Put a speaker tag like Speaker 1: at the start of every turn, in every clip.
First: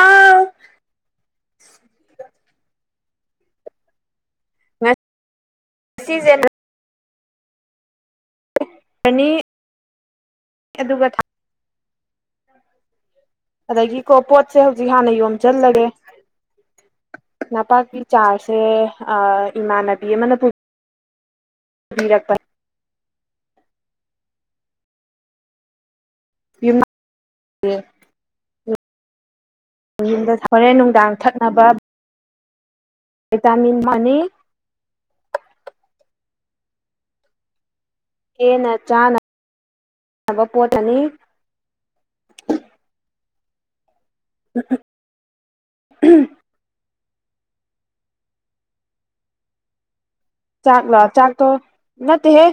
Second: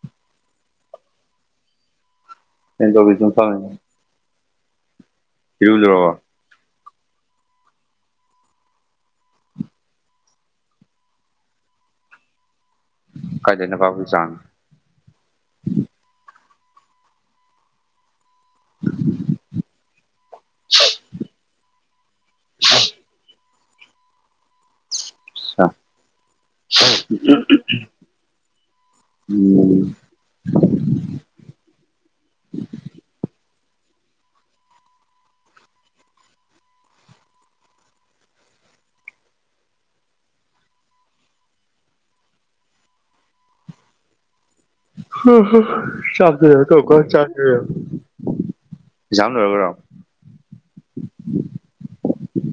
Speaker 1: ꯑꯥꯎ
Speaker 2: ꯑꯦ ꯑꯣꯐꯁ ꯐꯉ ꯊꯖ꯭ꯔꯣꯔꯕꯣ
Speaker 1: ꯉꯁꯤꯁꯦ ꯑꯅꯤ ꯑꯗꯨꯒ ꯊ
Speaker 2: ꯀꯥꯏꯗꯩ ꯅꯄꯥꯛꯄꯤ
Speaker 1: ꯑꯗꯒꯤꯀꯣ
Speaker 2: ꯆꯥꯡ
Speaker 1: ꯄꯣꯠꯁꯦ ꯍꯧꯖꯤꯛ ꯍꯥꯟꯅ ꯌꯣꯝꯁꯤꯜꯂꯒꯦ ꯅꯄꯥꯛꯀꯤ ꯆꯥꯔꯁꯦ ꯏꯃꯥꯟꯅꯕꯤ ꯑꯃꯅ ꯄꯨ
Speaker 2: ꯑꯆꯥ
Speaker 1: ꯌ
Speaker 2: ꯎꯝ
Speaker 1: ꯌꯨꯝꯗ ꯊꯣꯔꯦꯟ ꯅꯨꯡꯗꯥꯡ ꯊꯛꯅꯕ
Speaker 2: ꯎꯝ
Speaker 1: ꯚꯇꯤꯟ ꯃ ꯍꯦꯟꯅ ꯆꯥꯅꯕ ꯄꯣꯠ ꯑꯅꯤ
Speaker 2: ꯍ ꯍ ꯆꯕꯗꯅ ꯇꯧꯀ ꯖꯥꯝ ꯂꯔꯔꯕ꯭ꯔꯣ
Speaker 1: ꯆꯥꯛꯂꯥꯛ ꯆꯥꯛ ꯇ ꯅꯠꯇ ꯍꯦ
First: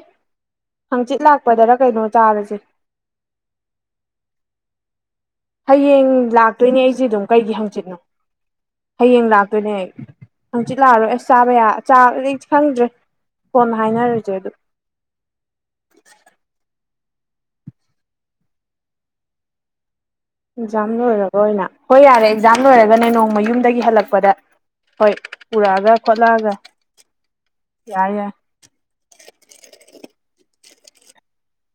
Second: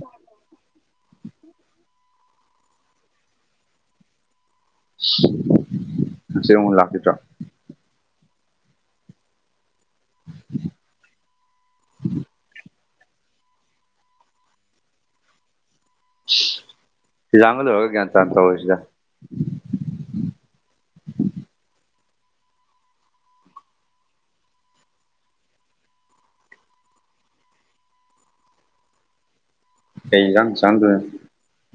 Speaker 1: ꯍꯪꯆꯤꯠ ꯂꯥꯛꯄꯗꯔ ꯀꯩꯅꯣ ꯆꯥꯔꯁꯦ ꯍꯌꯦꯡ
Speaker 2: ꯉꯁꯤ ꯑꯃꯨꯛ
Speaker 1: ꯂꯥꯛꯇꯣꯏꯅꯦ ꯑꯩꯁꯦ
Speaker 2: ꯂꯥꯛꯈꯤꯗ꯭ꯔꯣ
Speaker 1: ꯑꯗꯨꯝ ꯀꯩꯒꯤ ꯍꯪꯆꯤꯠꯅꯣ ꯍꯌꯦꯡ ꯂꯥꯛꯇꯣꯏꯅꯦ ꯍꯪꯆꯤꯠ ꯂꯥꯛꯑꯔꯣꯏ ꯑꯁ ꯆꯥꯕ ꯌꯥ ꯆꯥꯕꯗꯤ ꯈꯪꯗ꯭ꯔꯦ ꯍꯥꯏꯅꯔꯁꯦ ꯑꯗꯨ
Speaker 2: ꯑꯦꯛꯖꯥꯝꯒ ꯂꯣꯏꯔꯥ ꯒ꯭ꯌꯥꯟ ꯇꯥꯅ ꯇꯧꯔꯁꯤꯗ
Speaker 1: ꯑꯦꯛꯖꯥꯝ ꯂꯣꯏꯔꯒ ꯑꯣꯏꯅ ꯍꯣꯏ ꯌꯥꯔꯦ ꯑꯦꯛꯖꯥꯝ ꯂꯣꯏꯔꯒꯅꯦ ꯅꯣꯡꯃ ꯌꯨꯝꯗꯒꯤ ꯍꯜꯂꯛꯄꯗ ꯍꯣꯏ ꯎꯔꯛꯑꯒ ꯈꯣꯠꯂꯛꯑꯒ ꯌꯥꯔꯦ ꯌꯥꯔꯦ
Speaker 2: [unintelligible]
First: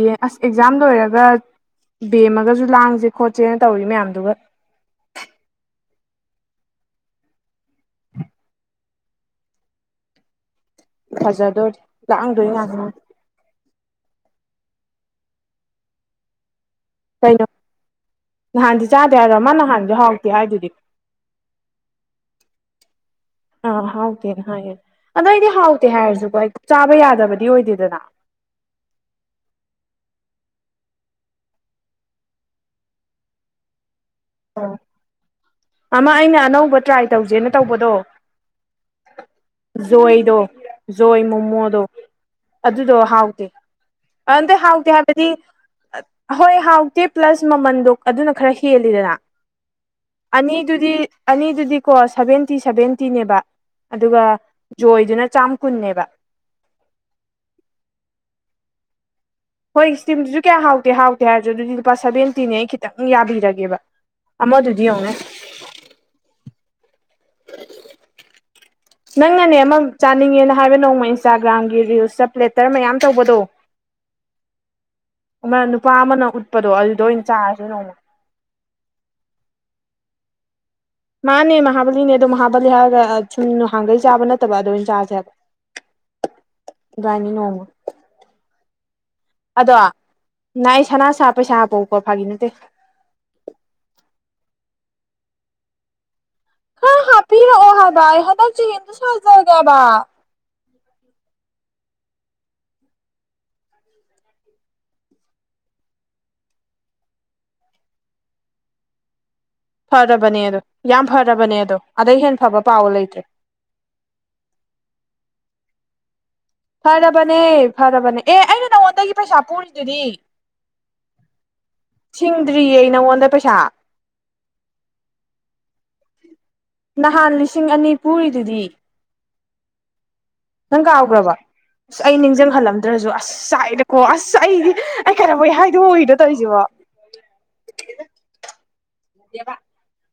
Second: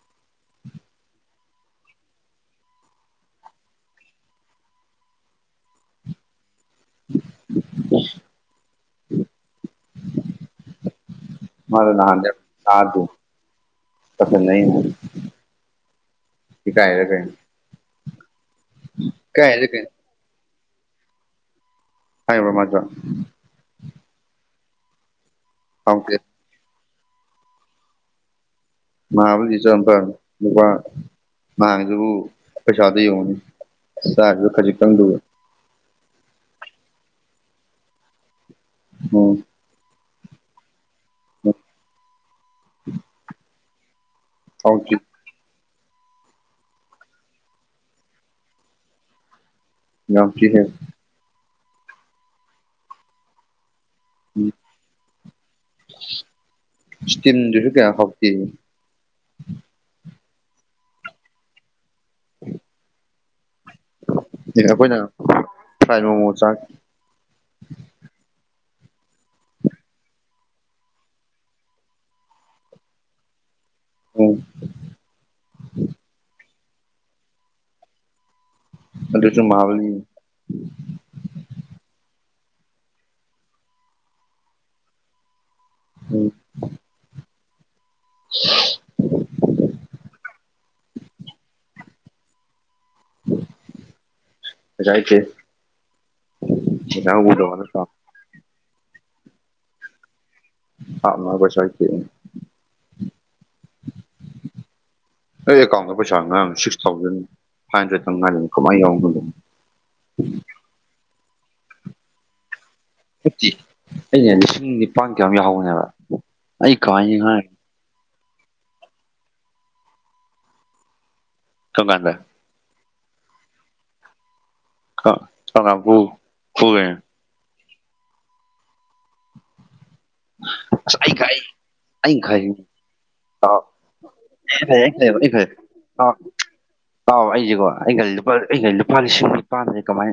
Speaker 1: ꯑꯦ ꯑꯁ ꯑꯦꯛꯖꯥꯝ ꯂꯣꯏꯔꯒ ꯕꯦꯝꯃꯒꯁꯨ ꯂꯥꯡꯁꯦ ꯈꯣꯠꯁꯦꯅ ꯇꯧꯔꯤ ꯃꯌꯥꯝꯗꯨꯒ ꯐꯖꯗꯣꯔꯤ
Speaker 2: ꯃꯥꯗꯨ ꯅꯍꯥꯟꯗ
Speaker 1: ꯂꯥꯡꯗꯣꯏ ꯉꯥꯛꯇꯅꯤ
Speaker 2: [unintelligible] ꯇꯥꯁꯤꯟꯅꯩꯅꯦ ꯏꯀꯥꯏꯔꯤꯔꯥ ꯀꯩꯅꯣ
Speaker 1: ꯅꯍꯥꯟꯗꯤ ꯆꯥꯗꯦ ꯍꯥꯏꯔꯣ ꯃꯥ
Speaker 2: ꯏꯀꯥꯏꯔꯤꯔ ꯀꯩꯅꯣ
Speaker 1: ꯅꯍꯥꯟꯁꯨ ꯍꯥꯎꯇꯦ ꯍꯥꯏꯗꯨꯗꯤ
Speaker 2: ꯍꯥꯏꯕ꯭ꯔꯥ ꯃꯥꯁꯨ
Speaker 1: ꯑ ꯍꯥꯎꯇꯦꯅꯦ ꯍꯥꯏꯦꯌꯦ ꯑꯗꯣ ꯑꯩꯗꯤ ꯍꯥꯎꯇꯦ ꯍꯥꯏꯔꯁꯨꯀꯣ ꯆꯥꯕ ꯌꯥꯗꯕꯗꯤ ꯑꯣꯏꯗꯦꯗꯅ
Speaker 2: ꯃꯍꯥꯕꯂꯤ ꯆꯠꯂꯝ ꯐꯕꯅꯦ ꯅꯨꯕꯥ ꯅꯥꯍꯟꯒꯤꯗꯨꯕꯨ ꯄꯩꯁꯥꯗꯣ ꯌꯦꯡꯉꯨꯅꯦ ꯆꯔꯤꯕ ꯈꯖꯤꯛꯇꯪꯗꯨꯒ
Speaker 1: ꯑꯃ ꯑꯩꯅ ꯑꯅꯧꯕ ꯇ꯭ꯔꯥꯏ ꯇꯧꯖꯦꯅ ꯇꯧꯕꯗꯣ
Speaker 2: ꯎꯝ
Speaker 1: ꯈꯣꯏꯗꯣ ꯈꯣꯏ ꯃꯣꯃꯣꯗꯣ ꯑꯗꯨꯗꯣ ꯍꯥꯎꯗꯦ ꯍꯥꯎꯗꯦ
Speaker 2: ꯍꯥꯎꯇꯦ
Speaker 1: ꯍꯥꯏꯕꯗꯤ ꯍꯣꯏ ꯍꯥꯎꯇꯦ ꯄ꯭ꯂꯁ ꯃꯃꯟꯗꯣ ꯑꯗꯨꯅ ꯈꯔ ꯍꯦꯜꯂꯤꯗꯅ
Speaker 2: ꯌꯥꯝ ꯊꯤ ꯍꯦꯟ
Speaker 1: ꯑꯅꯤꯗꯨꯗꯤ ꯑꯅꯤꯗꯨꯗꯤꯀꯣ ꯁꯚꯦꯟꯇꯤ ꯁꯚꯦꯟꯇꯤꯅꯦꯕ ꯑꯗꯨꯒ ꯖꯣꯏꯗꯨꯅ ꯆꯥꯝ ꯀꯨꯟꯅꯦꯕ
Speaker 2: ꯁ꯭ꯇꯤꯝꯗꯨꯁꯨ ꯀꯌꯥ ꯍꯥꯎꯇꯦ
Speaker 1: ꯍꯣꯢ ꯁ꯭ꯇꯤꯝꯗꯨꯁꯨ ꯀꯌꯥ ꯍꯥꯎꯇꯦ ꯍꯥꯎꯇꯦ ꯍꯥꯏꯔꯁꯨ ꯑꯗꯨꯗꯤ ꯂꯨꯄꯥ ꯁꯚꯦꯟꯇꯤꯅꯦ ꯑꯩ ꯈꯤꯇꯪ ꯌꯥꯕꯤꯔꯒꯦ ꯑꯃꯗꯨꯗꯤ
Speaker 2: ꯑꯩꯈꯣꯏꯅ
Speaker 1: ꯌꯦꯡꯎꯅꯦ
Speaker 2: ꯐ꯭ꯔꯥꯏ ꯃꯣꯃꯣ ꯆꯥ
Speaker 1: [inaudible] ꯅꯪꯅꯅꯦ ꯑꯃ ꯆꯥꯅꯤꯡꯉꯦꯅ ꯍꯥꯏꯕ ꯅꯣꯡꯃ ꯏꯟꯁꯇꯥꯒ꯭ꯔꯥꯝꯒꯤ ꯔꯤꯜꯁꯇ ꯄ꯭ꯂꯦꯇꯔ ꯃꯌꯥꯝ ꯇꯧꯕꯗꯣ
Speaker 2: [inaudible]
Speaker 1: ꯑꯃ ꯅꯨꯄꯥ ꯑꯃꯅ ꯎꯠꯄꯗꯣ ꯑꯗꯨꯗ ꯑꯣꯏꯅ ꯆꯥꯔꯁꯦ ꯅꯣꯡꯃ
Speaker 2: ꯑꯗꯨꯁꯨ ꯃꯍꯥꯕꯥꯂꯤ
Speaker 1: ꯃꯥꯅꯦ ꯃꯍꯥꯕꯂꯤꯅꯦ ꯑꯗꯣ ꯃꯍꯥꯕꯂꯤ ꯍꯥꯏꯔꯒ ꯁꯨꯝ ꯅꯍꯥꯡꯒꯩ ꯆꯥꯕ ꯅꯠꯇꯕ ꯑꯗꯨꯗ ꯑꯣꯏꯅ ꯆꯥꯁꯦ ꯍꯥꯏꯕ
Speaker 2: ꯎꯝ
Speaker 1: ꯏꯕꯥꯏꯅꯤ ꯅꯣꯡꯃ ꯑꯗꯣ ꯉꯪ ꯑꯩ ꯁꯅꯥ ꯁꯥꯕ ꯄꯩꯁꯥ ꯍꯥꯞꯄꯣꯀꯣ ꯐꯥꯒꯤ ꯅꯠꯇꯦ [inaudible]
Speaker 2: ꯄꯩꯁꯥ ꯂꯩꯇꯦ
Speaker 1: ꯈꯔ ꯍꯥꯞꯄꯤꯔꯛꯑꯣ
Speaker 2: [unintelligible]
Speaker 1: ꯍꯥꯏꯕ [unintelligible]
Speaker 2: [unintelligible]
Speaker 1: [inaudible]
Speaker 2: ꯑꯩ ꯑꯦꯀꯥꯎꯟꯗ ꯄꯩꯁꯥ ꯉꯔꯥꯡ ꯁꯤꯛꯁ ꯊꯥꯎꯖꯟ ꯐꯥꯏꯚ ꯍꯟꯗ꯭ꯔꯦꯗꯇꯪ ꯉꯥꯏꯂꯩꯔꯝꯃꯤ ꯀꯃꯥꯏꯅ ꯌꯥꯎꯔꯝꯗꯔ꯭ꯤꯅꯣ
Speaker 1: ꯐꯔꯕꯅꯦ ꯑꯗꯣ ꯌꯥꯝ ꯐꯔꯕꯅꯦ ꯑꯗꯣ ꯑꯗꯩ ꯍꯦꯝ ꯐꯕ ꯄꯥꯎ ꯂꯩꯇ꯭ꯔꯦ
Speaker 2: ꯐꯠꯇꯤ ꯑꯩꯅ ꯂꯤꯁꯤꯡ ꯅꯤꯄꯥꯟ ꯀꯌꯥꯝ ꯌꯥꯎꯍꯧꯕꯅꯦꯕ ꯑꯩ ꯀꯃꯥꯏꯅ
Speaker 1: ꯐꯔꯕꯅꯦ
Speaker 2: ꯉꯥꯏ
Speaker 1: ꯐꯔꯕꯅꯦ ꯑꯦ ꯑꯩꯅ ꯅꯉꯣꯟꯗꯒꯤ ꯄꯩꯁꯥ ꯄꯨꯔꯤꯗꯨꯗꯤ
Speaker 2: ꯀꯔꯝ ꯀꯥꯟꯗ
Speaker 1: ꯗ꯭ꯔꯤꯌꯦ ꯑꯩ ꯅꯉꯣꯟꯗ ꯄꯩꯁꯥ
Speaker 2: [unintelligible]
Speaker 1: ꯅꯍꯥꯟ ꯂꯤꯁꯤꯡ ꯑꯅꯤ ꯄꯨꯔꯤꯗꯨꯗꯤ ꯅꯪ
Speaker 2: ꯑꯁ ꯑꯩ
Speaker 1: ꯀꯥꯎꯈꯔ꯭ꯕꯣ
Speaker 2: ꯈꯥꯏ
Speaker 1: ꯑꯁ ꯑꯩ ꯅꯤꯡꯖꯪꯍꯜꯂꯝꯗ꯭ꯔꯁꯨ ꯑꯁ
Speaker 2: ꯇꯥꯎ
Speaker 1: ꯆꯥꯛꯑꯦꯗꯀꯣ ꯑꯁ ꯑꯩꯗꯤ ꯑꯩ ꯀꯩꯗꯧꯕꯒꯤ
Speaker 2: ꯇꯥꯎ
Speaker 1: ꯍꯥꯏꯗꯣꯛꯎꯏꯅꯣ ꯇꯧꯔꯤꯁꯤꯕꯣ
Speaker 2: ꯑꯩꯁꯦꯀꯣ ꯑꯩꯈꯜꯂꯤꯁꯦ ꯂꯨꯄꯥ ꯑꯩꯒꯤ ꯂꯨꯄꯥ ꯂꯤꯁꯤꯡ ꯅꯤꯄꯥꯥꯟꯁꯦ ꯀꯃꯥꯏꯅ [inaudible]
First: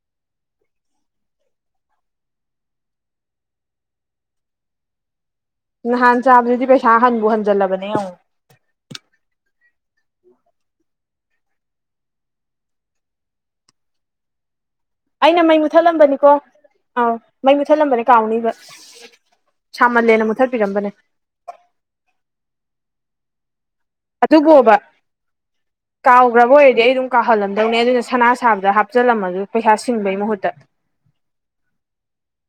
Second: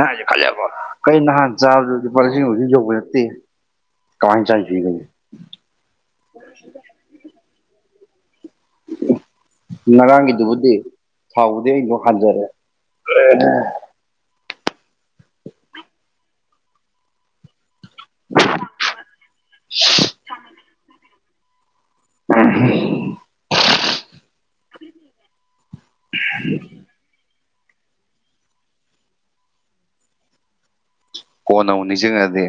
Speaker 2: ꯅꯠꯇꯦ ꯀꯃꯥꯏ [unintelligible]
Speaker 1: ꯅꯍꯥꯟ ꯆꯥꯕꯗꯨꯗꯤ ꯄꯩꯁꯥ ꯍꯟꯕꯨ ꯍꯟꯖꯜꯂꯕꯅꯦ ꯑ
Speaker 2: ꯉꯔꯥꯡꯒꯤꯗꯨꯕꯨꯗꯤ ꯊꯥꯎꯕꯨꯗꯤ ꯑꯩꯁꯨꯣ ꯍꯟꯖꯔꯦ
Speaker 1: ꯑꯩꯅ ꯃ ꯃꯨꯊꯠꯂꯝꯕꯅꯤꯀꯣ ꯑꯥ ꯃꯨ ꯃꯨꯠꯊꯠꯂꯝꯕꯅꯦ ꯀꯥꯎꯅꯤꯕ ꯁꯥꯃꯜꯂꯦꯅ ꯃꯨꯠꯊꯠꯄꯤꯔꯝꯕꯅꯦ
Speaker 2: ꯑ
Speaker 1: ꯑꯗꯨꯕꯨꯣꯕ ꯀꯥꯎꯈ꯭ꯔꯕ ꯑꯣꯏꯔꯗꯤ ꯑꯩ ꯑꯗꯨꯝ ꯀꯥꯍꯜꯂꯝꯅꯤ ꯑꯗꯨꯧꯅꯦ ꯑꯗꯨꯅ ꯁꯅꯥ ꯁꯥꯕꯗ ꯍꯥꯞꯆꯤꯜꯂꯝꯃꯁꯨ ꯄꯩꯁꯥ ꯁꯤꯡꯕꯩ ꯃꯍꯨꯠꯇ
Speaker 2: ꯀꯣꯟꯅꯧꯅꯤꯁꯤꯡꯗꯦ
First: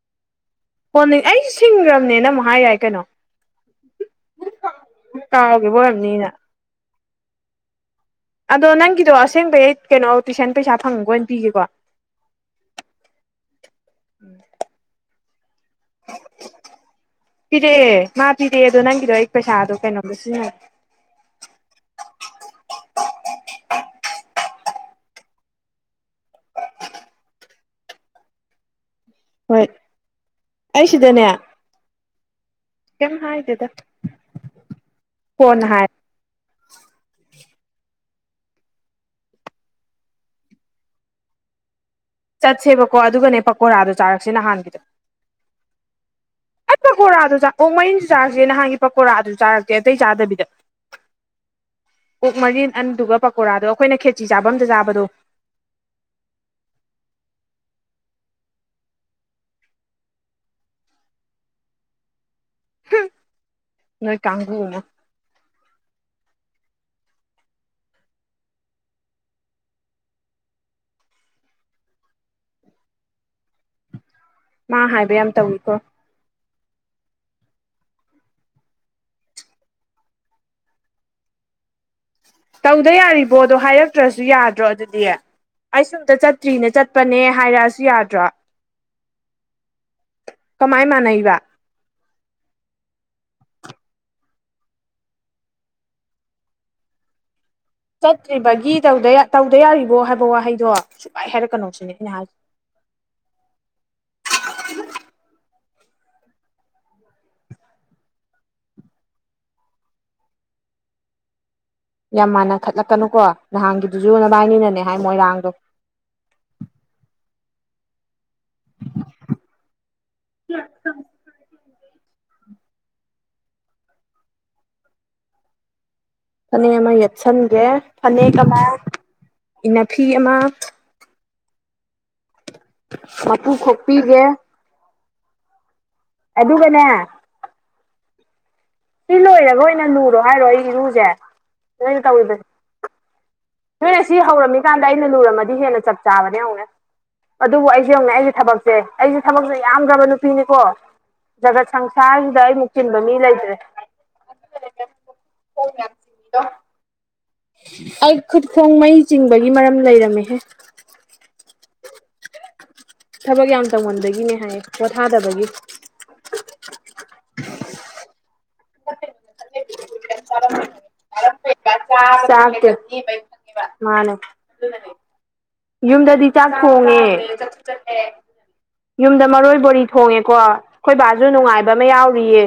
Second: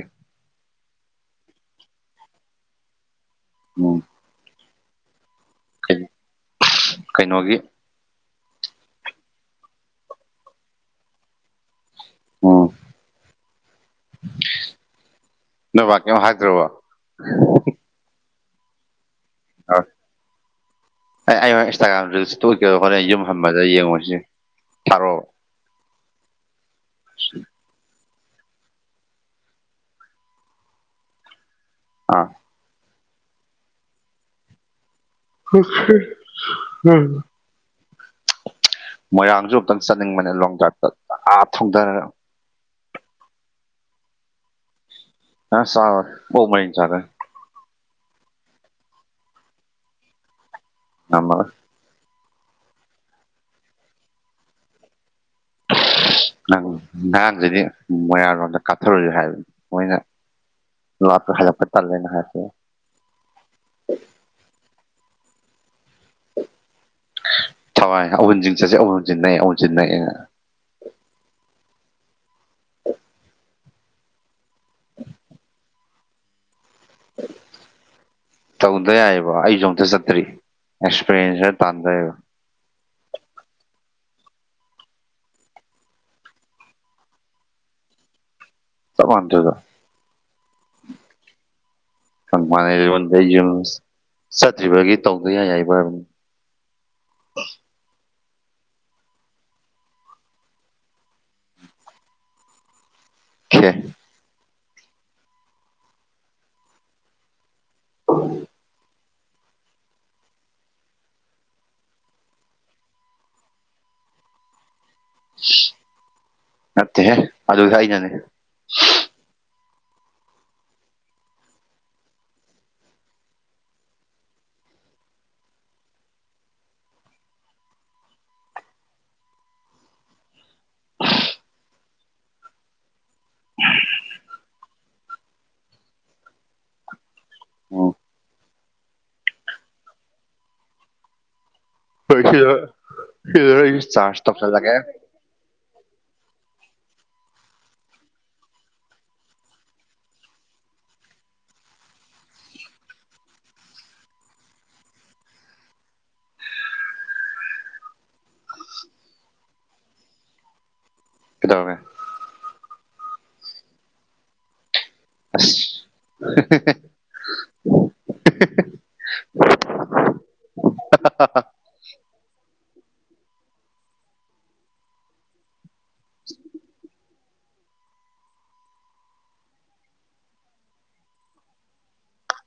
Speaker 1: ꯍꯣꯟꯅꯤꯡ ꯑꯩꯁꯨ ꯁꯤꯡꯈ꯭ꯔꯕꯅꯦꯅ ꯑꯃꯨꯛ ꯍꯥꯏ ꯌꯥꯏ ꯀꯩꯅꯣ
Speaker 2: ꯎꯝ
Speaker 1: ꯇꯥꯒꯦꯕꯨꯅꯤꯅ
Speaker 2: ꯀꯩꯅꯣꯒꯤ
Speaker 1: ꯑꯗꯣ ꯅꯪꯒꯤꯗꯣ ꯑꯁꯦꯡꯕ ꯍ ꯀꯩꯅꯣ ꯇꯨꯏꯁꯟ ꯄꯩꯁꯥ ꯐꯪꯕ ꯑꯣꯏꯅ ꯄꯤꯒꯦꯀꯣ
Speaker 2: ꯑ ꯅꯚ ꯀꯩꯣ ꯍꯥꯏꯗ꯭ꯔꯕ
Speaker 1: ꯀꯤꯗ ꯑꯣꯪꯒꯤꯗꯣ ꯑꯩ ꯄꯩꯁꯥꯗꯣ ꯀꯩꯅꯣꯝ ꯁꯤꯖꯤꯟꯅꯔꯒꯦ
Speaker 2: ꯑꯩ ꯑꯩ ꯏꯟꯁꯇꯥꯒ꯭ꯔꯥꯝꯗꯨꯣꯛꯀꯦ ꯍꯣꯔꯦꯟ ꯌꯨꯝ ꯍꯟꯕꯗ ꯌꯦꯡꯉꯨꯁꯤꯦ ꯊꯔꯣ
Speaker 1: ꯍꯣꯏ ꯑꯩ ꯁꯤꯗꯅꯦ
Speaker 2: ꯑꯥ
Speaker 1: ꯀꯦꯝ ꯍꯥꯏꯗꯦꯗ ꯀꯣꯟꯅ ꯍꯥꯏ
Speaker 2: ꯎꯝ ꯃꯣꯏꯔꯥꯡꯁꯨ ꯑꯨꯛꯇꯪ ꯆꯠꯅꯤꯡꯕꯅꯦ ꯂꯣꯡ ꯗ꯭ꯔꯥꯏꯞꯇ ꯑꯥ ꯊꯣꯡꯊꯔꯒ
Speaker 1: ꯆꯠꯁꯦꯕꯀꯣ ꯑꯗꯨꯒꯅꯦ ꯄꯀꯣꯔꯥꯗꯣ ꯆꯥꯔꯛꯁꯦ ꯅꯍꯥꯟꯒꯤꯗꯣ
Speaker 2: ꯑ ꯆꯥꯎꯉ
Speaker 1: ꯑꯩ ꯄꯀꯣꯔꯥꯗꯣ ꯆ ꯑꯣ ꯃꯔꯤꯟꯁꯨ ꯆꯥꯔꯁꯦ ꯅꯍꯥꯟꯒꯤ ꯄꯀꯣꯔꯥ ꯑꯗꯨ ꯆꯥꯔꯛꯀꯦ ꯑꯇꯩ ꯆꯥꯗꯕꯤꯗ
Speaker 2: ꯑꯃ
Speaker 1: ꯑꯣꯛ ꯃꯔꯤꯟ ꯑꯗꯨꯒ ꯄꯀꯣꯔꯥꯗꯣ ꯑꯩꯈꯣꯏꯅ ꯈꯦꯆꯤ ꯆꯥꯕ ꯑꯝꯗ ꯆꯥꯕꯗꯣ
Speaker 2: ꯑꯔꯥꯡꯁꯤꯗꯤ ꯃꯣꯏꯌꯥꯥꯡꯔꯣꯝꯗ ꯀꯥꯞꯊꯔꯨꯁꯤ ꯍꯥꯏꯕꯅꯤ ꯃꯣꯏꯅ ꯂꯇ ꯍꯥꯏꯖ ꯇꯥꯅ ꯍꯥꯏꯁꯦ
Speaker 1: ꯅꯣꯏ ꯀꯥꯡꯕꯨ ꯑꯃ
Speaker 2: ꯊꯋꯥꯏ ꯑꯋꯟꯁꯤꯡ ꯆꯠꯁꯦ ꯎꯟꯁꯤꯟꯅꯩ ꯑꯨꯟ ꯁꯤꯟꯅꯑꯦꯅ
Speaker 1: ꯃꯥ ꯍꯥꯏꯕ ꯌꯥꯝ ꯇꯧꯋꯀꯣ
Speaker 2: ꯇꯧꯗ ꯌꯥꯏꯕ ꯑꯩꯁꯨ ꯑꯝꯇ ꯆꯠꯇ꯭ꯔꯤ ꯑꯦꯛꯁꯄꯔꯤꯌꯦꯟꯁ ꯈ ꯇꯥꯟꯊꯏꯕ
Speaker 1: ꯇꯧꯗ ꯌꯥꯔꯤꯕꯣ ꯑꯗꯣ ꯍꯥꯏꯔꯛꯇ꯭ꯔꯁꯨ ꯌꯥꯗ꯭ꯔꯣ ꯑꯗꯨꯗꯤ ꯑꯩꯁꯨꯝꯇ ꯆꯠꯇ꯭ꯔꯤꯅꯦ ꯆꯠꯄꯅꯦ ꯍꯥꯏꯔꯛꯑꯁꯨ ꯌꯥꯗ꯭ꯔꯣ
Speaker 2: ꯆꯞ ꯃꯥꯟꯅꯗꯕ
Speaker 1: ꯀꯃꯥꯏ ꯃꯥꯟꯅꯩꯕ
Speaker 2: ꯃꯥꯟꯅꯩꯔꯣꯟꯗ ꯑꯩ ꯌꯨꯝ ꯆꯠꯇ꯭ꯔꯤꯕꯒꯤ ꯇꯧꯗ ꯌꯥ ꯌꯥꯏꯕ
Speaker 1: [inaudible] ꯆꯠꯇ꯭ꯔꯤꯕꯒꯤ ꯇꯧꯗ ꯌꯥꯔꯤꯕꯣ ꯍꯥꯏꯕ ꯋꯥꯍꯩꯗꯣ ꯁꯨꯂꯥꯏ ꯍꯥꯏꯔꯛꯀꯅꯣ ꯁꯤꯅꯦ ꯑꯩꯅ ꯍꯥꯏ ꯍ
Speaker 2: ꯈꯦ
Speaker 1: [unintelligible]
Speaker 2: ꯍ
Speaker 1: ꯌꯥꯝ ꯃꯥꯟꯅ ꯈꯠꯂꯛꯀꯅꯨꯀꯣ ꯅꯍꯥꯟꯒꯤꯗꯨꯁꯨ ꯅꯚꯏꯅꯤꯅꯅꯦ
Speaker 2: ꯅꯠꯇꯦꯦ ꯑꯗꯨ ꯀꯅꯅꯦ
Speaker 1: ꯀ ꯐꯅꯦꯛ ꯑꯃ ꯌꯦꯠꯁꯟꯈ꯭ꯔꯦ ꯐꯅꯦꯛ ꯑꯃ ꯏꯅꯥꯐꯤ ꯑꯃ ꯃꯄꯨ ꯈꯣꯛꯄꯤꯒꯦ ꯑꯗꯨꯒꯅꯦ
Speaker 2: ꯎꯝ
Speaker 1: ꯁꯤ ꯂꯣꯏꯔꯒ ꯑꯣꯏꯅ ꯂꯨꯔꯣ ꯍꯥꯏꯔꯣ ꯑꯩ ꯏꯔꯨꯁꯦ ꯅꯣꯏꯅ
Speaker 2: ꯍꯣꯏ
Speaker 1: ꯇꯧꯔꯤꯕꯅꯤ
Speaker 2: ꯁꯤꯗ ꯁꯤꯗ ꯑꯩꯁꯨ
Speaker 1: ꯅꯣꯏꯅ ꯁꯤ
Speaker 2: ꯆꯥꯔꯖ ꯇꯧꯁꯜꯂꯒꯦ
Speaker 1: ꯍꯧꯔꯝꯃꯤꯀꯥꯟꯗ ꯑꯩꯅ ꯂꯨꯔꯝꯃꯗꯤ ꯍꯦꯟꯅ ꯆꯠꯄ ꯆꯥꯕꯅꯎꯒ ꯑꯗꯨꯕꯨ ꯑꯩꯁꯦ ꯌꯦꯡꯉ ꯑꯩꯁꯦ ꯊꯕꯛꯁꯦ ꯑꯩꯁꯦ ꯊꯕꯛꯁꯦ ꯌꯥꯝꯗ꯭ꯔꯕ ꯅꯨꯄꯤꯅꯤꯀꯣ ꯖꯒꯠ ꯁꯪꯁꯥꯔꯁꯤꯗ ꯑꯩ ꯃꯨꯛꯆꯤꯟꯕ ꯃꯤ ꯂꯩꯇ꯭ꯔꯦ [unintelligible] ꯑꯩ ꯈꯨꯠꯈꯣꯡ ꯃꯩ ꯆꯤꯡꯕꯒꯤ ꯃꯔꯝ ꯂꯩꯔꯝꯃꯦꯍꯦ
Speaker 2: ꯀꯗꯧꯔꯒꯦ
Speaker 1: ꯊꯕꯛ ꯌꯥꯝ ꯇꯧꯃꯟꯕꯒꯤꯅꯦ ꯍꯥꯏꯌꯦ ꯄꯣꯊꯥꯗꯕꯒꯤ
Speaker 2: ꯑꯁ [unintelligible]
Speaker 1: [inaudible] ꯃꯥꯅꯦ ꯌꯨꯝꯗꯗꯤ ꯆꯥꯛ ꯊꯣꯡꯉꯦ ꯌꯨꯝꯗ ꯃꯔꯣꯏ ꯕꯣꯔꯤ ꯊꯣꯡꯉꯦꯀꯣ ꯑꯩꯈꯣꯏ ꯕꯥꯁꯨ ꯅꯨꯡꯉꯥꯏꯕ ꯑꯃ ꯌꯥꯎꯔꯤꯌꯦ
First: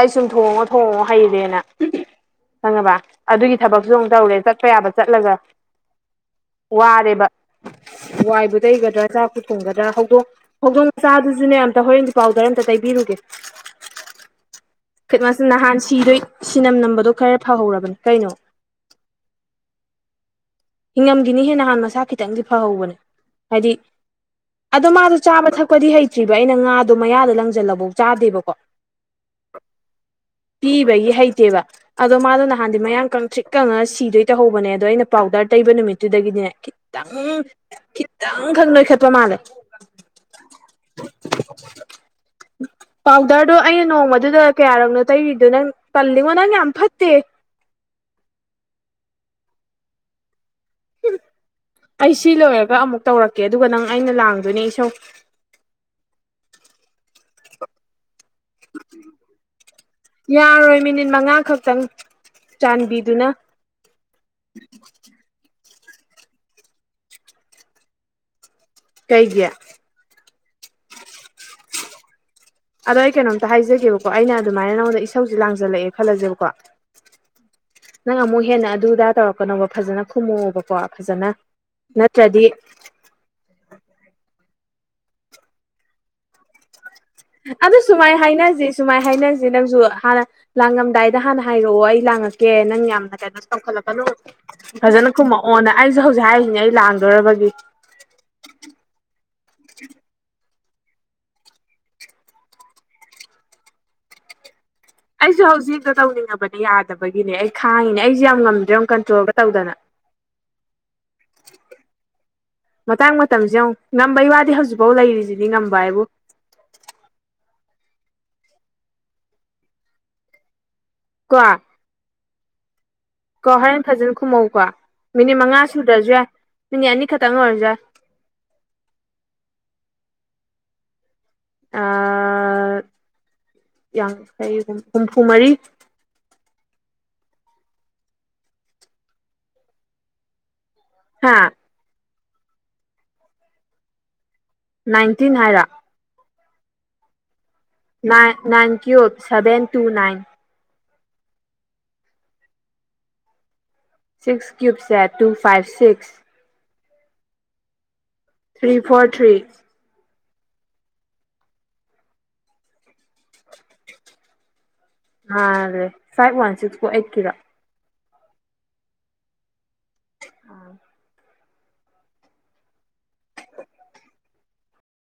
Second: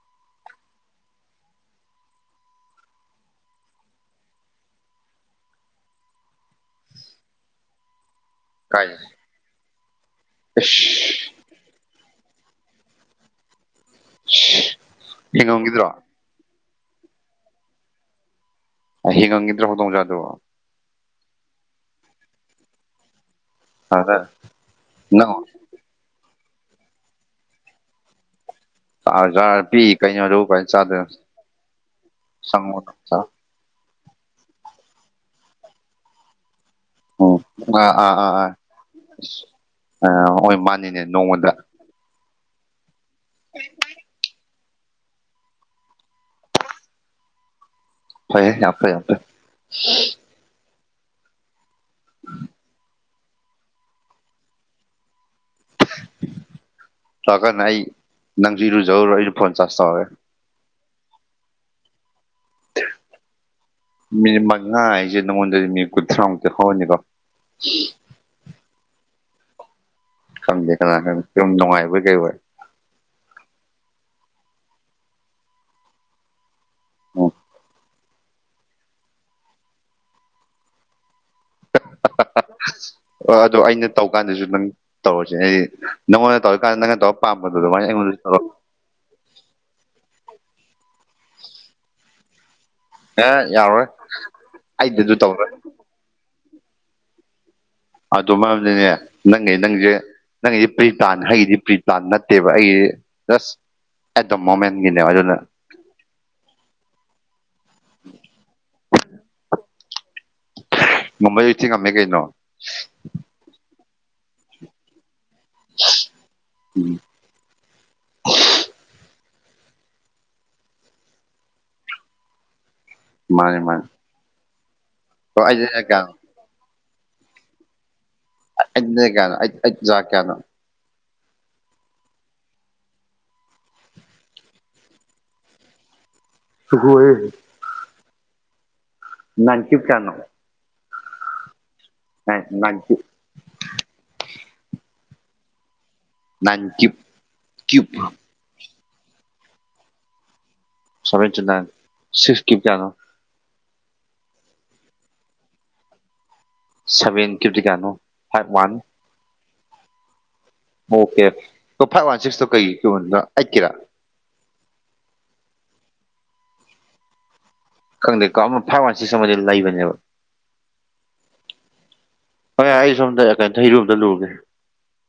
Speaker 1: ꯑꯩ ꯁꯨꯝ ꯊꯣꯡꯉꯣ ꯊꯣꯡꯉꯣ ꯍꯩꯔꯦꯅ ꯈꯪꯉꯕ ꯑꯗꯨꯒꯤ ꯊꯕꯛꯁꯨ ꯑꯃꯨꯛ ꯇꯧꯔꯦ ꯆꯠꯄ ꯌꯥꯕ ꯆꯠꯂꯒ ꯋꯥꯔꯦꯕ ꯋꯥꯏꯕꯨ
Speaker 2: ꯀꯥꯏ
Speaker 1: ꯇꯩꯒꯗ꯭ꯔꯥ ꯆꯥꯛꯄ ꯊꯣꯡꯒꯗ꯭ꯔꯥ ꯍꯧꯗꯣꯡ ꯍꯧꯗꯣꯡ ꯆꯥ [unintelligible] ꯈꯠꯃꯁ ꯅꯍꯥꯟ
Speaker 2: ꯍꯤꯡꯉꯝꯈꯤꯗ꯭ꯔꯣ
Speaker 1: ꯁꯤꯗꯣꯏ ꯁꯤꯅꯝ ꯅꯝꯕꯗꯣ ꯈꯔ ꯐꯍꯧꯔꯕꯅꯤ ꯀꯩꯅꯣ
Speaker 2: ꯍꯤꯡ ꯉꯪꯗ꯭ꯔ ꯍꯧ ꯇ ꯍꯧꯖꯥꯗ
Speaker 1: ꯍꯤꯡꯉꯝꯒꯤꯅꯤ ꯍꯦ ꯅꯍꯥꯟ ꯃꯁꯥ ꯈꯤꯇꯪꯗꯤ ꯐꯍꯧꯕꯅꯦ ꯍꯥꯏꯗꯤ
Speaker 2: ꯑꯗ
Speaker 1: ꯑꯗꯣ ꯃꯥꯗꯣ
Speaker 2: ꯅꯪ
Speaker 1: ꯆꯥꯕ ꯊꯛꯄꯗꯤ ꯍꯩꯇ꯭ꯔꯤ ꯑꯗꯣ ꯑꯩꯅ ꯉꯥꯗꯣ ꯃꯌꯥꯗ ꯂꯪꯁꯤꯜꯂꯐꯧ ꯆꯥꯗꯦꯕꯀꯣ
Speaker 2: ꯆꯥꯔ ꯄꯤ ꯀꯩꯅꯣ ꯑꯗꯨ ꯀꯃꯥꯏꯅ ꯆꯥꯗꯣꯏꯅꯣ
Speaker 1: ꯄꯤꯕꯒꯤ ꯍꯩꯇꯦꯕ ꯑꯗꯣ ꯃꯥꯗꯣ ꯅꯍꯥꯟꯗꯤ
Speaker 2: ꯁꯪꯉꯣ
Speaker 1: ꯃꯌꯥꯝ ꯀꯪ ꯊ꯭ꯔꯤꯛ ꯀꯪꯉꯒ ꯁꯤ ꯑꯗꯨꯩ ꯇꯧꯍꯧꯕꯅꯦ ꯑꯗꯣ ꯑꯩꯅ ꯄꯥꯎꯗꯔ ꯇꯩꯕ ꯅꯨꯃꯤꯠꯇꯨꯗꯒꯤꯅꯦ ꯈꯤꯇꯪ
Speaker 2: ꯎꯝ
Speaker 1: ꯈꯤꯇꯪ ꯈꯪ ꯅꯣꯏꯈꯠꯄ ꯃꯥꯜꯂꯦ
Speaker 2: ꯑ ꯍꯣꯏ ꯃꯥꯥꯟꯅꯤꯅꯦ ꯅꯣꯡꯃꯗ
Speaker 1: ꯄꯥꯎꯗꯔꯗꯣ ꯑꯩꯅ ꯅꯣꯡꯃꯗꯨꯗ ꯀꯌꯥꯔꯛꯅꯣ ꯇꯩꯔꯤꯗꯣ ꯅꯪ ꯄꯜꯂꯤꯉꯣ ꯅꯪ ꯌꯥꯝ ꯐꯠꯇꯦ
Speaker 2: ꯐꯩꯍꯦ ꯌꯝ ꯐꯩ ꯌꯝ ꯐꯩ
Speaker 1: ꯑꯩ ꯁꯤ ꯂꯣꯏꯔꯒ ꯑꯃꯨꯛ ꯇꯧꯔꯛꯀꯦ ꯑꯗꯨꯒ ꯅꯪ ꯑꯩꯅ ꯂꯥꯡꯗꯣꯏꯅꯦ ꯏꯁꯧ
Speaker 2: ꯂꯀꯥꯟꯗ ꯑꯩ ꯅꯪꯗꯤꯔꯨꯖꯧꯔꯣ ꯑꯩꯅ ꯐꯣꯟ ꯆꯥꯥꯁ ꯇꯧꯒꯦ
Speaker 1: ꯌꯥꯔꯣꯏ ꯃꯤꯅꯤꯠ ꯃꯉꯥ ꯈꯛꯇꯪ ꯆꯥꯟꯕꯤꯗꯨꯅ
Speaker 2: ꯃꯤꯅꯤꯠ ꯃꯉꯥ ꯍꯥꯏꯖꯦ ꯅꯪꯉꯣꯟꯗ ꯃꯤ ꯀ ꯊꯉꯛꯇ ꯍꯥꯎꯅꯤ ꯀꯣ
Speaker 1: ꯀꯩꯒꯤ
Speaker 2: ꯈꯝꯗꯦ ꯁꯨꯝ ꯅꯨꯡꯉꯥꯏꯕ ꯀꯩꯕꯣꯏ
Speaker 1: ꯑꯗꯣ ꯑꯩ ꯀꯩꯅꯣꯝꯇ ꯍꯥꯏꯖꯒꯦꯕꯀꯣ ꯑꯩꯅ ꯑꯗꯨꯃꯥꯏꯅ ꯅꯉꯣꯟꯗ ꯏꯁꯧꯁꯦ ꯂꯥꯡꯖꯜꯂꯛꯑꯦ ꯈꯜꯂꯁꯦꯕꯀꯣ
Speaker 2: ꯎꯝ
Speaker 1: ꯅꯪ ꯑꯃꯨꯛ ꯍꯦꯟꯅ ꯑꯗꯨꯗꯥ ꯇꯧꯔꯛꯀꯅꯣꯕ ꯐꯖꯅ ꯈꯨꯝꯃꯛꯛꯑꯣꯕꯀꯣ ꯐꯖꯅ ꯅꯠꯇ꯭ꯔꯗꯤ
Speaker 2: [unintelligible] ꯑꯗꯣ ꯑꯩꯅ ꯇꯧ ꯀꯥꯟꯗꯁꯨ ꯅꯪ ꯇꯧꯔꯁꯦ ꯍꯥꯏꯗꯤ ꯅꯪꯉꯣꯟꯗ ꯇꯧꯔꯀꯥꯟꯗ ꯅꯪ ꯇꯧ
Speaker 1: ꯑꯗꯨ ꯁꯨꯃꯥꯏ ꯍꯥꯏꯅꯁꯤ ꯁꯨꯃꯥꯏ ꯍꯥꯏꯅꯁꯤ ꯅꯪꯁꯨ ꯍꯥꯟꯅ ꯂꯥꯡꯉꯝꯗ ꯀꯗꯥꯏꯗ ꯍꯥꯟꯅ ꯍꯥꯏꯔꯛꯑꯣ ꯑꯩ ꯂꯥꯡꯉꯛꯀꯦ ꯅꯪ ꯌꯥꯝꯅ
Speaker 2: ꯑꯦ
Speaker 1: ꯀꯩꯅꯣ
Speaker 2: ꯌꯥꯔꯣꯏ
Speaker 1: ꯇꯧꯈꯠꯂꯛꯄꯅꯨ ꯐꯖꯅ
Speaker 2: ꯑꯩꯗꯁꯨ ꯇꯧꯔꯣꯏ
Speaker 1: ꯀꯨꯝꯃꯛꯑꯣꯅ ꯑꯩꯁꯨ ꯍꯧꯖꯤꯛ ꯍꯥꯏꯔꯤꯉꯩ ꯂꯥꯡꯗꯔꯕꯒꯤ
Speaker 2: ꯑꯗꯨ ꯃꯔꯗꯤꯅꯦ ꯅꯪꯉ ꯅꯪꯁꯦ ꯅꯪꯒꯤꯗꯤ ꯄ꯭ꯔꯤ ꯄ꯭ꯂꯥꯟ ꯑꯩꯒꯤꯗꯤ ꯄ꯭ꯔꯤ ꯄ꯭ꯂꯥꯟ ꯅꯠꯇꯦꯕ ꯑꯩꯒꯤꯗꯤ ꯖꯁ ꯑꯦꯠ ꯗ ꯃꯣꯃꯦꯟ
Speaker 1: ꯑꯩꯁꯨ ꯍꯧꯖꯤꯛ ꯍꯦꯛꯇ ꯇꯧꯅꯤꯡꯉꯕꯅꯦ ꯌꯥꯗꯕꯒꯤꯅꯦ ꯑꯩ ꯈꯥꯡꯉꯤꯅꯦ ꯑꯩꯁꯨꯦ ꯌꯥꯝ ꯉꯝꯗ꯭ꯔꯦ ꯑꯃꯨꯛ ꯀꯟꯇ꯭ꯔꯣꯜꯒ ꯇꯧꯗꯅ
Speaker 2: ꯉꯝꯕꯩꯗꯤ ꯊꯤ ꯉꯝꯃꯦ ꯀꯩꯅꯣ
Speaker 1: ꯃꯇꯥꯡ ꯃꯇꯝꯁꯤ ꯌꯦꯡꯉꯣ ꯉꯝꯕꯩ ꯋꯥꯗꯤ ꯍꯧꯖꯤꯛꯐꯥꯎ ꯂꯩꯔꯤꯁꯤꯗꯤ ꯉꯝꯕ ꯍꯥꯏꯕꯨ
Speaker 2: ꯎꯝ
Speaker 1: ꯀꯣ ꯀꯣ
Speaker 2: ꯃꯥꯅꯦ
Speaker 1: ꯍꯣꯔꯦꯟ
Speaker 2: ꯃꯥꯅꯦ
Speaker 1: ꯐꯖꯅ ꯈꯨꯝꯃꯧꯀꯣ ꯃꯤꯅꯤꯠ
Speaker 2: ꯑꯣ
Speaker 1: ꯃꯉꯥ
Speaker 2: ꯑꯩꯗꯅ ꯀꯌꯥꯅꯣ
Speaker 1: ꯁꯨꯗ꯭ꯔꯁꯨ ꯌꯥꯏ ꯃꯤ ꯑꯅꯤ ꯀ ꯇꯉ ꯑꯣꯏꯔꯖꯥ
Speaker 2: ꯀꯅꯣꯅꯣ
Speaker 1: ꯌꯥꯡꯈꯩ ꯍꯨꯝꯐꯨ ꯃꯔꯤ
Speaker 2: ꯑꯣꯏꯣꯏꯔ ꯅꯅꯤ ꯆꯤ ꯀꯅꯣ
Speaker 1: ꯍꯥꯥ
Speaker 2: ꯑꯦ ꯂꯀꯤ
Speaker 1: ꯅꯥꯏꯟꯇꯤꯟ ꯍꯥꯏꯔ
Speaker 2: ꯅꯅꯤ ꯀꯨꯝ
Speaker 1: ꯅꯥꯏ nine Q seven two nine
Speaker 2: ꯁꯃꯃꯦ ꯆ ꯁꯤꯐꯀꯤꯞ ꯀꯌꯥꯗꯣ
Speaker 1: ꯁꯤꯛꯁ ꯀ꯭ꯌꯨꯕꯁꯦ ꯇꯨ ꯐꯥꯏꯚ ꯁꯤꯛꯁ
Speaker 2: ꯁꯚꯦꯟ ꯀ꯭ꯗꯤꯀꯥꯅꯣ
Speaker 1: three four three
Speaker 2: okay five one ꯁꯤꯛꯁꯇꯣ ꯀꯩ ꯀꯗ ꯑꯩꯠꯀꯤꯔꯥ
Speaker 1: ꯑꯦ ꯐꯥꯏꯕ ꯋꯥꯟ ꯁꯤꯁ ꯐꯣꯔ ꯑꯩꯠ ꯀꯤꯂꯣ
Speaker 2: ꯈꯪꯗꯦ ꯀꯣ ꯑꯃ ꯐꯥꯎ ꯋꯥꯟꯁꯤ ꯁꯃ ꯂꯩꯕꯅꯦꯕ
Speaker 1: ꯑꯥ
Speaker 2: ꯍ ꯑꯩ ꯁꯣꯝꯗ ꯀꯩꯅ ꯆꯍꯤꯩꯔꯣꯝꯗ ꯂꯨꯔꯒꯦ